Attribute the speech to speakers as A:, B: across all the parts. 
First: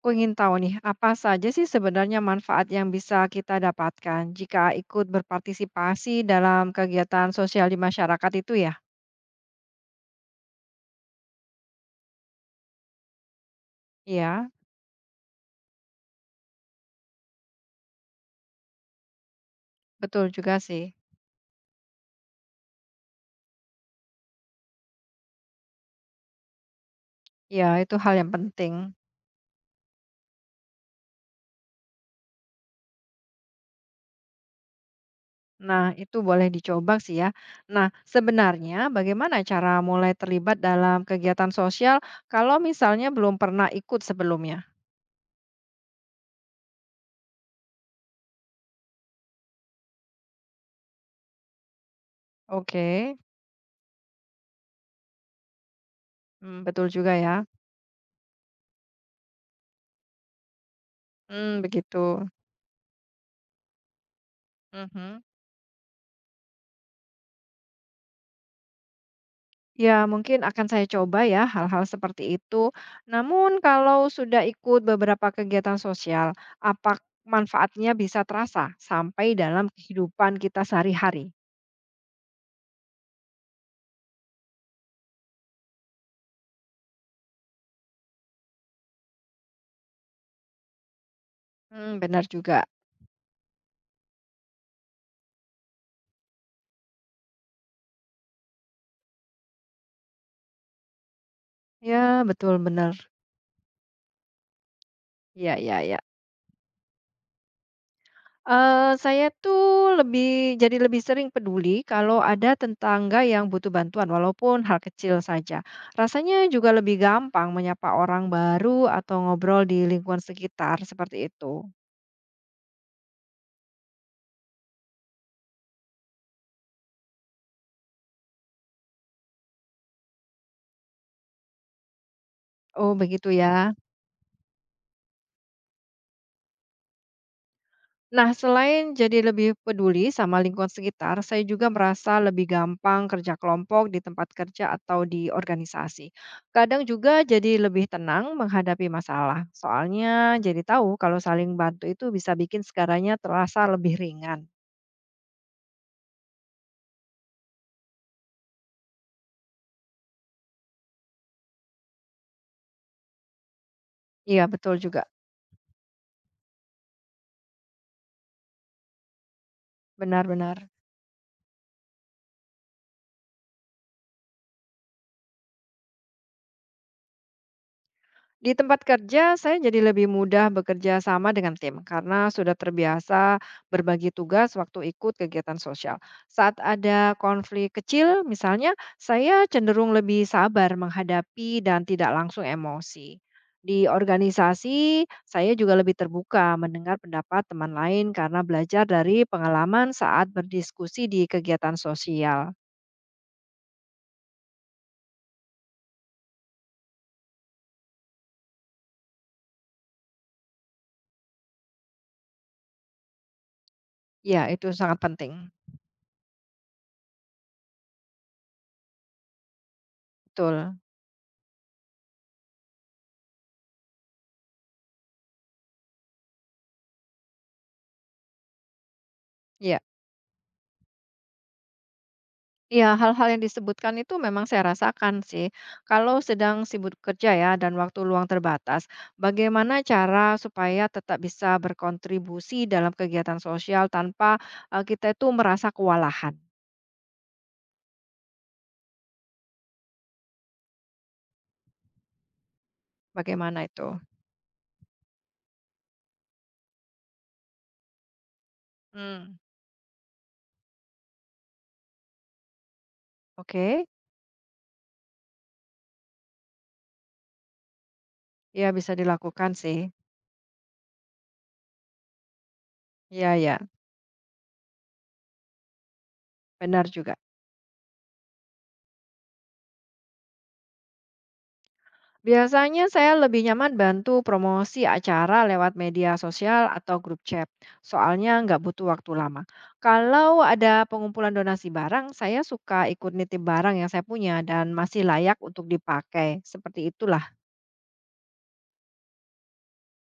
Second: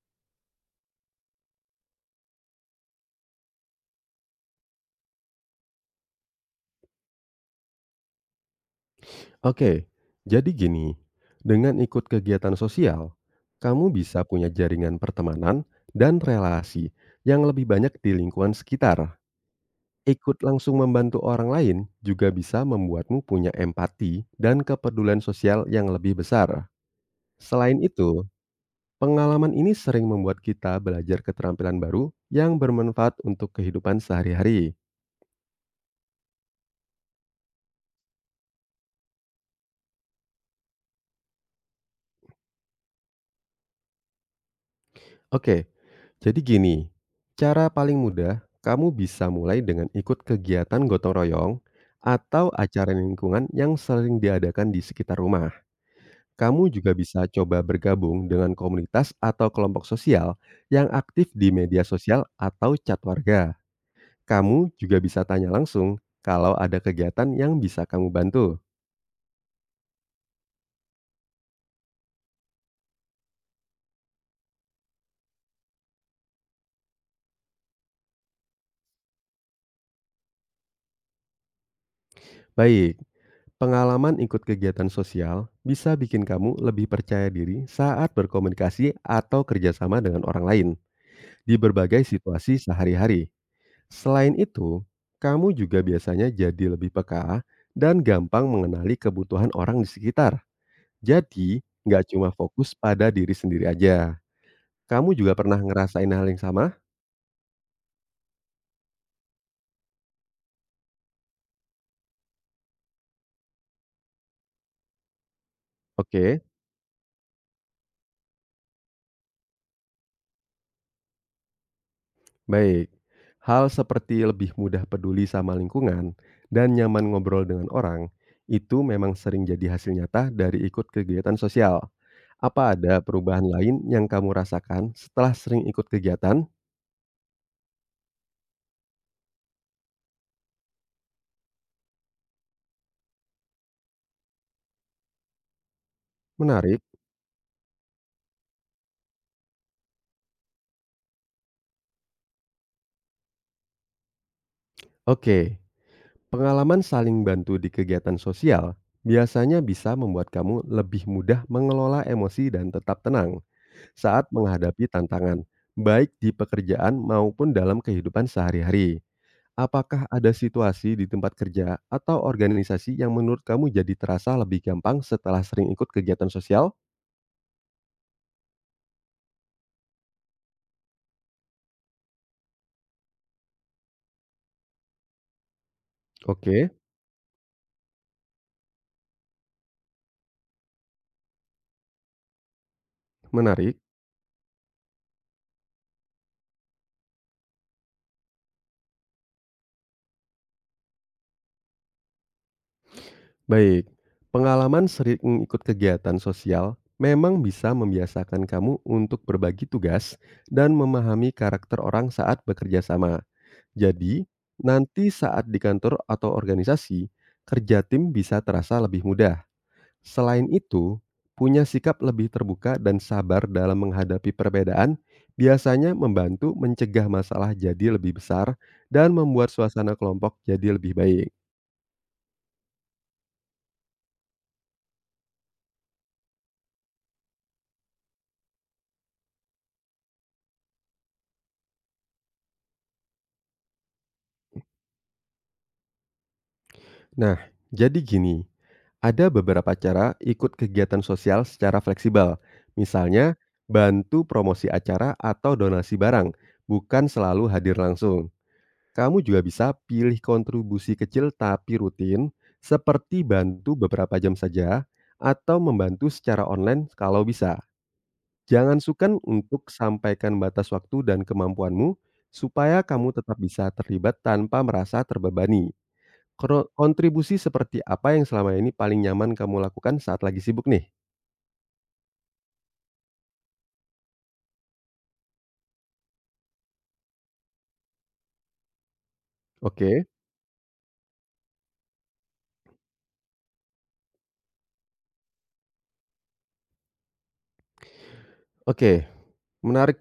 A: Aku ingin tahu nih, apa saja sih sebenarnya manfaat yang bisa kita dapatkan jika ikut berpartisipasi dalam kegiatan sosial di masyarakat itu ya?
B: Oke, jadi gini, dengan ikut kegiatan sosial, kamu bisa
A: Iya,
B: punya jaringan pertemanan dan relasi yang lebih banyak di lingkungan sekitar.
A: betul
B: Ikut
A: juga
B: langsung
A: sih.
B: membantu orang lain juga bisa membuatmu punya empati dan kepedulian sosial yang lebih besar.
A: Ya,
B: Selain
A: itu hal
B: itu,
A: yang penting.
B: pengalaman ini sering membuat kita belajar keterampilan baru yang bermanfaat untuk kehidupan sehari-hari.
A: Nah, itu boleh dicoba sih ya. Nah, sebenarnya bagaimana cara mulai terlibat dalam kegiatan sosial kalau misalnya belum pernah ikut sebelumnya?
B: Oke, jadi gini, cara paling mudah kamu bisa mulai dengan ikut kegiatan gotong royong atau acara
A: Oke,
B: lingkungan yang sering diadakan di sekitar rumah.
A: hmm,
B: Kamu
A: betul
B: juga
A: juga
B: bisa
A: ya.
B: coba bergabung dengan komunitas atau kelompok sosial yang aktif di
A: Hmm,
B: media
A: begitu.
B: sosial atau chat warga. Kamu juga bisa
A: Mhm.
B: tanya langsung kalau ada kegiatan yang bisa kamu bantu.
A: Ya, mungkin akan saya coba ya hal-hal seperti itu. Namun kalau sudah ikut beberapa kegiatan sosial, apa manfaatnya bisa terasa sampai dalam kehidupan kita sehari-hari?
B: Baik, pengalaman ikut kegiatan sosial bisa bikin kamu lebih percaya diri saat berkomunikasi atau kerjasama dengan orang lain di
A: Hmm,
B: berbagai
A: benar
B: situasi
A: juga.
B: sehari-hari. Selain itu, kamu juga biasanya jadi lebih peka dan gampang mengenali kebutuhan orang di sekitar. Jadi, nggak
A: Ya,
B: cuma
A: betul
B: fokus
A: benar.
B: pada diri sendiri aja. Kamu juga
A: Ya,
B: pernah
A: ya, ya.
B: ngerasain hal yang sama?
A: Saya tuh jadi lebih sering peduli kalau ada tetangga yang butuh bantuan walaupun hal kecil saja. Rasanya
B: Oke.
A: juga lebih gampang menyapa orang baru atau ngobrol di lingkungan sekitar seperti itu.
B: Baik, hal seperti lebih mudah peduli sama lingkungan dan nyaman ngobrol dengan orang itu memang sering jadi hasil nyata dari ikut kegiatan sosial. Apa
A: Oh,
B: ada
A: begitu ya.
B: perubahan lain yang kamu rasakan setelah sering ikut kegiatan?
A: Nah, selain jadi lebih peduli sama lingkungan sekitar, saya juga merasa lebih gampang kerja kelompok di tempat kerja atau di organisasi.
B: Menarik.
A: Kadang juga jadi lebih tenang menghadapi masalah. Soalnya jadi tahu kalau saling bantu itu bisa bikin segaranya terasa lebih ringan.
B: Oke, pengalaman saling bantu di kegiatan sosial biasanya bisa membuat kamu lebih mudah mengelola emosi dan tetap tenang saat
A: Iya, betul
B: menghadapi
A: juga.
B: tantangan, baik di pekerjaan maupun dalam kehidupan sehari-hari. Apakah ada
A: Benar-benar.
B: situasi di tempat kerja atau organisasi yang menurut kamu jadi terasa lebih gampang setelah sering ikut kegiatan sosial?
A: Di tempat kerja, saya jadi lebih mudah bekerja sama dengan tim karena sudah terbiasa berbagi tugas waktu ikut kegiatan sosial. Saat
B: Oke,
A: ada konflik kecil, misalnya, saya cenderung lebih sabar menghadapi dan tidak langsung emosi.
B: menarik.
A: Di organisasi, saya juga lebih terbuka mendengar pendapat teman lain karena belajar dari pengalaman saat berdiskusi di kegiatan sosial.
B: Baik, pengalaman sering ikut kegiatan sosial memang bisa membiasakan kamu untuk berbagi tugas dan memahami karakter orang saat bekerja sama. Jadi,
A: Ya, itu sangat
B: nanti
A: penting.
B: saat di kantor atau organisasi, kerja tim bisa terasa lebih mudah. Selain
A: Betul.
B: itu, punya sikap lebih terbuka dan sabar dalam menghadapi perbedaan biasanya membantu mencegah masalah jadi lebih besar dan membuat
A: Ya.
B: suasana kelompok jadi lebih baik.
A: Iya, hal-hal yang disebutkan itu memang saya rasakan sih. Kalau sedang sibuk kerja ya dan waktu luang terbatas, bagaimana cara supaya tetap bisa berkontribusi dalam kegiatan sosial tanpa kita itu merasa kewalahan?
B: Nah, jadi gini, ada beberapa cara ikut kegiatan sosial secara fleksibel. Misalnya,
A: Bagaimana itu?
B: bantu promosi acara atau donasi barang, bukan selalu hadir langsung. Kamu
A: Hmm,
B: juga bisa pilih kontribusi kecil tapi rutin, seperti bantu
A: oke.
B: beberapa jam saja atau membantu secara online kalau bisa.
A: Ya
B: Jangan
A: bisa
B: sukar
A: dilakukan
B: untuk
A: sih.
B: sampaikan batas waktu dan kemampuanmu supaya kamu
A: Iya,
B: tetap
A: ya,
B: bisa terlibat tanpa merasa terbebani.
A: benar juga.
B: Kontribusi seperti apa yang selama ini paling nyaman kamu lakukan saat lagi sibuk nih?
A: Biasanya saya lebih nyaman bantu promosi acara lewat media sosial atau grup chat, soalnya nggak butuh waktu lama.
B: Oke,
A: Kalau ada pengumpulan donasi barang, saya suka ikut nitip barang yang saya punya dan masih layak untuk dipakai. Seperti itulah,
B: oke. Menarik.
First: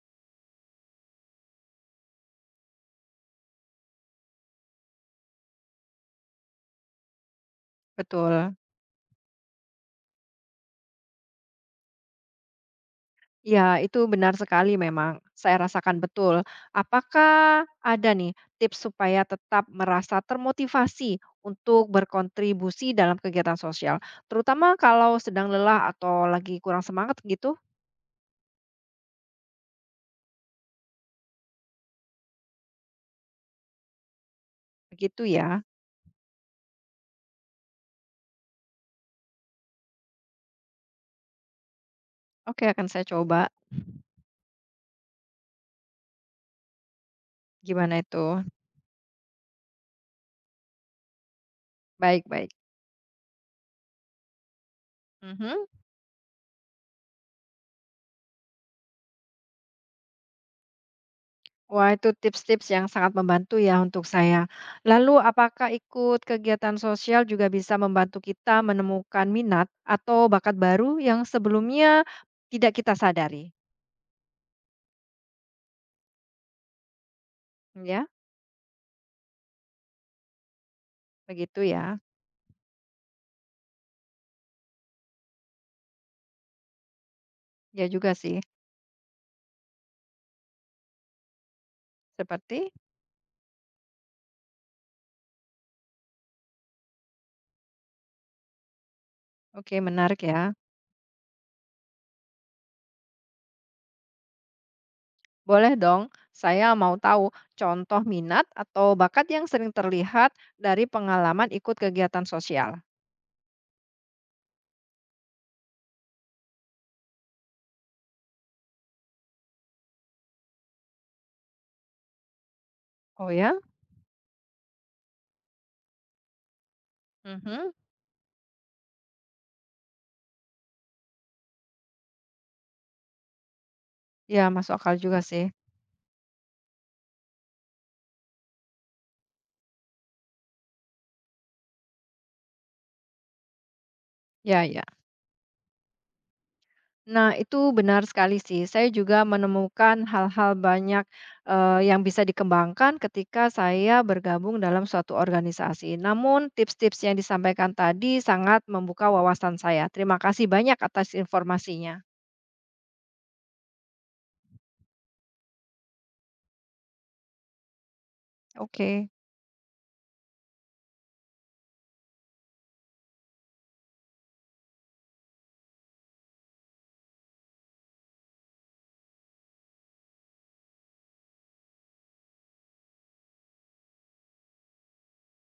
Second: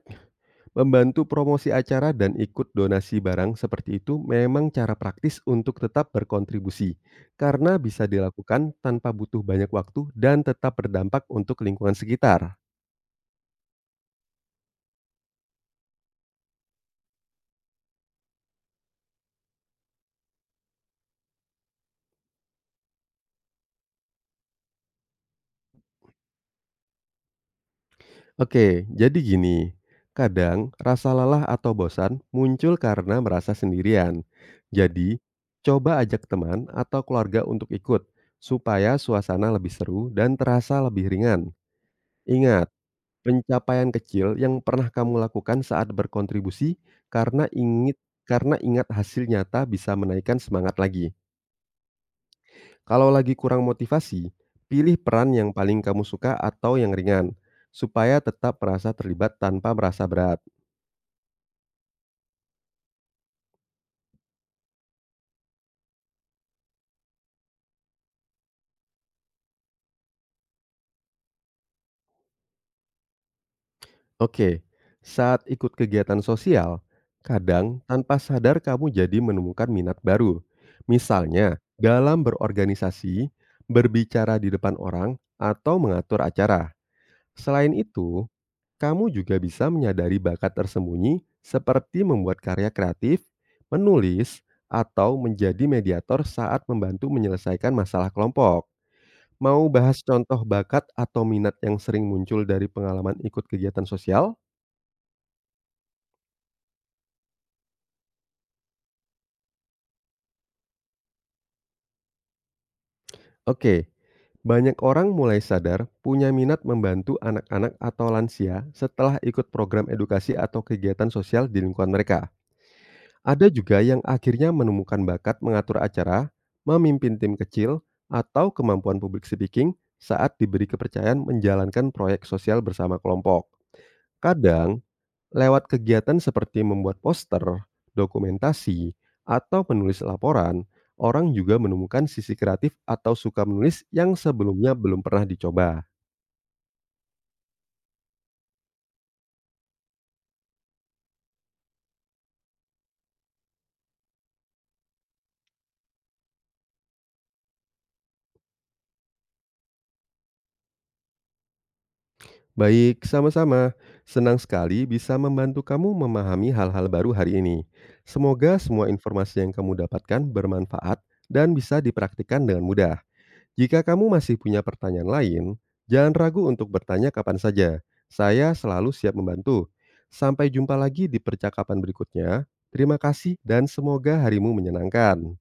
B: Membantu promosi acara dan ikut donasi barang seperti itu memang cara praktis untuk tetap berkontribusi, karena bisa
A: betul.
B: dilakukan tanpa butuh banyak waktu dan tetap berdampak untuk lingkungan sekitar.
A: Ya itu benar sekali memang. Saya rasakan betul. Apakah ada nih tips supaya tetap merasa termotivasi untuk berkontribusi dalam kegiatan sosial, terutama kalau sedang lelah atau lagi kurang semangat gitu?
B: Oke, jadi gini, kadang rasa lelah atau bosan muncul karena merasa sendirian. Jadi,
A: Begitu ya.
B: coba ajak teman atau keluarga untuk ikut, supaya suasana lebih seru dan terasa lebih ringan.
A: Oke,
B: Ingat,
A: akan saya coba.
B: pencapaian kecil yang pernah kamu lakukan saat berkontribusi
A: Gimana itu?
B: karena ingat hasil nyata bisa menaikkan semangat lagi.
A: Baik, baik.
B: Kalau lagi kurang motivasi, pilih peran yang
A: Mhm.
B: paling kamu suka atau yang ringan, supaya tetap merasa terlibat tanpa merasa berat.
A: Wah, itu tips-tips yang sangat membantu ya untuk saya. Lalu, apakah ikut kegiatan sosial juga bisa membantu kita menemukan minat atau bakat baru yang sebelumnya tidak kita sadari?
B: Oke, saat ikut kegiatan sosial, kadang
A: Ya,
B: tanpa sadar kamu jadi menemukan minat baru.
A: begitu
B: Misalnya,
A: ya.
B: dalam berorganisasi, berbicara di depan orang, atau mengatur acara. Selain
A: Ya juga
B: itu,
A: sih.
B: kamu juga bisa menyadari bakat tersembunyi seperti membuat karya
A: Seperti,
B: kreatif, menulis, atau menjadi mediator saat membantu menyelesaikan masalah kelompok. Mau
A: oke
B: bahas
A: menarik
B: contoh
A: ya.
B: bakat atau minat yang sering muncul dari pengalaman ikut kegiatan sosial?
A: Boleh dong, saya mau tahu contoh minat atau bakat yang sering terlihat dari pengalaman ikut kegiatan sosial.
B: Oke, banyak orang mulai sadar punya minat membantu anak-anak atau lansia setelah ikut program edukasi atau kegiatan sosial di lingkungan mereka.
A: Oh
B: Ada
A: ya?
B: juga yang akhirnya menemukan bakat mengatur acara, memimpin tim
A: Mhm.
B: kecil, atau kemampuan public speaking saat diberi kepercayaan menjalankan proyek sosial bersama kelompok.
A: Ya, masuk
B: Kadang,
A: akal juga sih.
B: lewat kegiatan seperti membuat poster, dokumentasi, atau menulis laporan, orang juga menemukan sisi kreatif atau suka menulis yang
A: Ya,
B: sebelumnya
A: ya.
B: belum pernah dicoba.
A: Nah, itu benar sekali sih. Saya juga menemukan hal-hal banyak yang bisa dikembangkan ketika saya bergabung dalam suatu organisasi. Namun, tips-tips yang disampaikan tadi sangat membuka wawasan saya. Terima kasih banyak atas informasinya.
B: Baik, sama-sama. Senang sekali bisa membantu kamu memahami hal-hal baru hari ini. Semoga semua
A: Oke.
B: informasi yang kamu dapatkan bermanfaat dan bisa dipraktikkan dengan mudah. Jika kamu masih punya pertanyaan lain, jangan ragu untuk bertanya kapan saja. Saya selalu siap membantu. Sampai jumpa lagi di percakapan berikutnya. Terima kasih dan semoga harimu menyenangkan.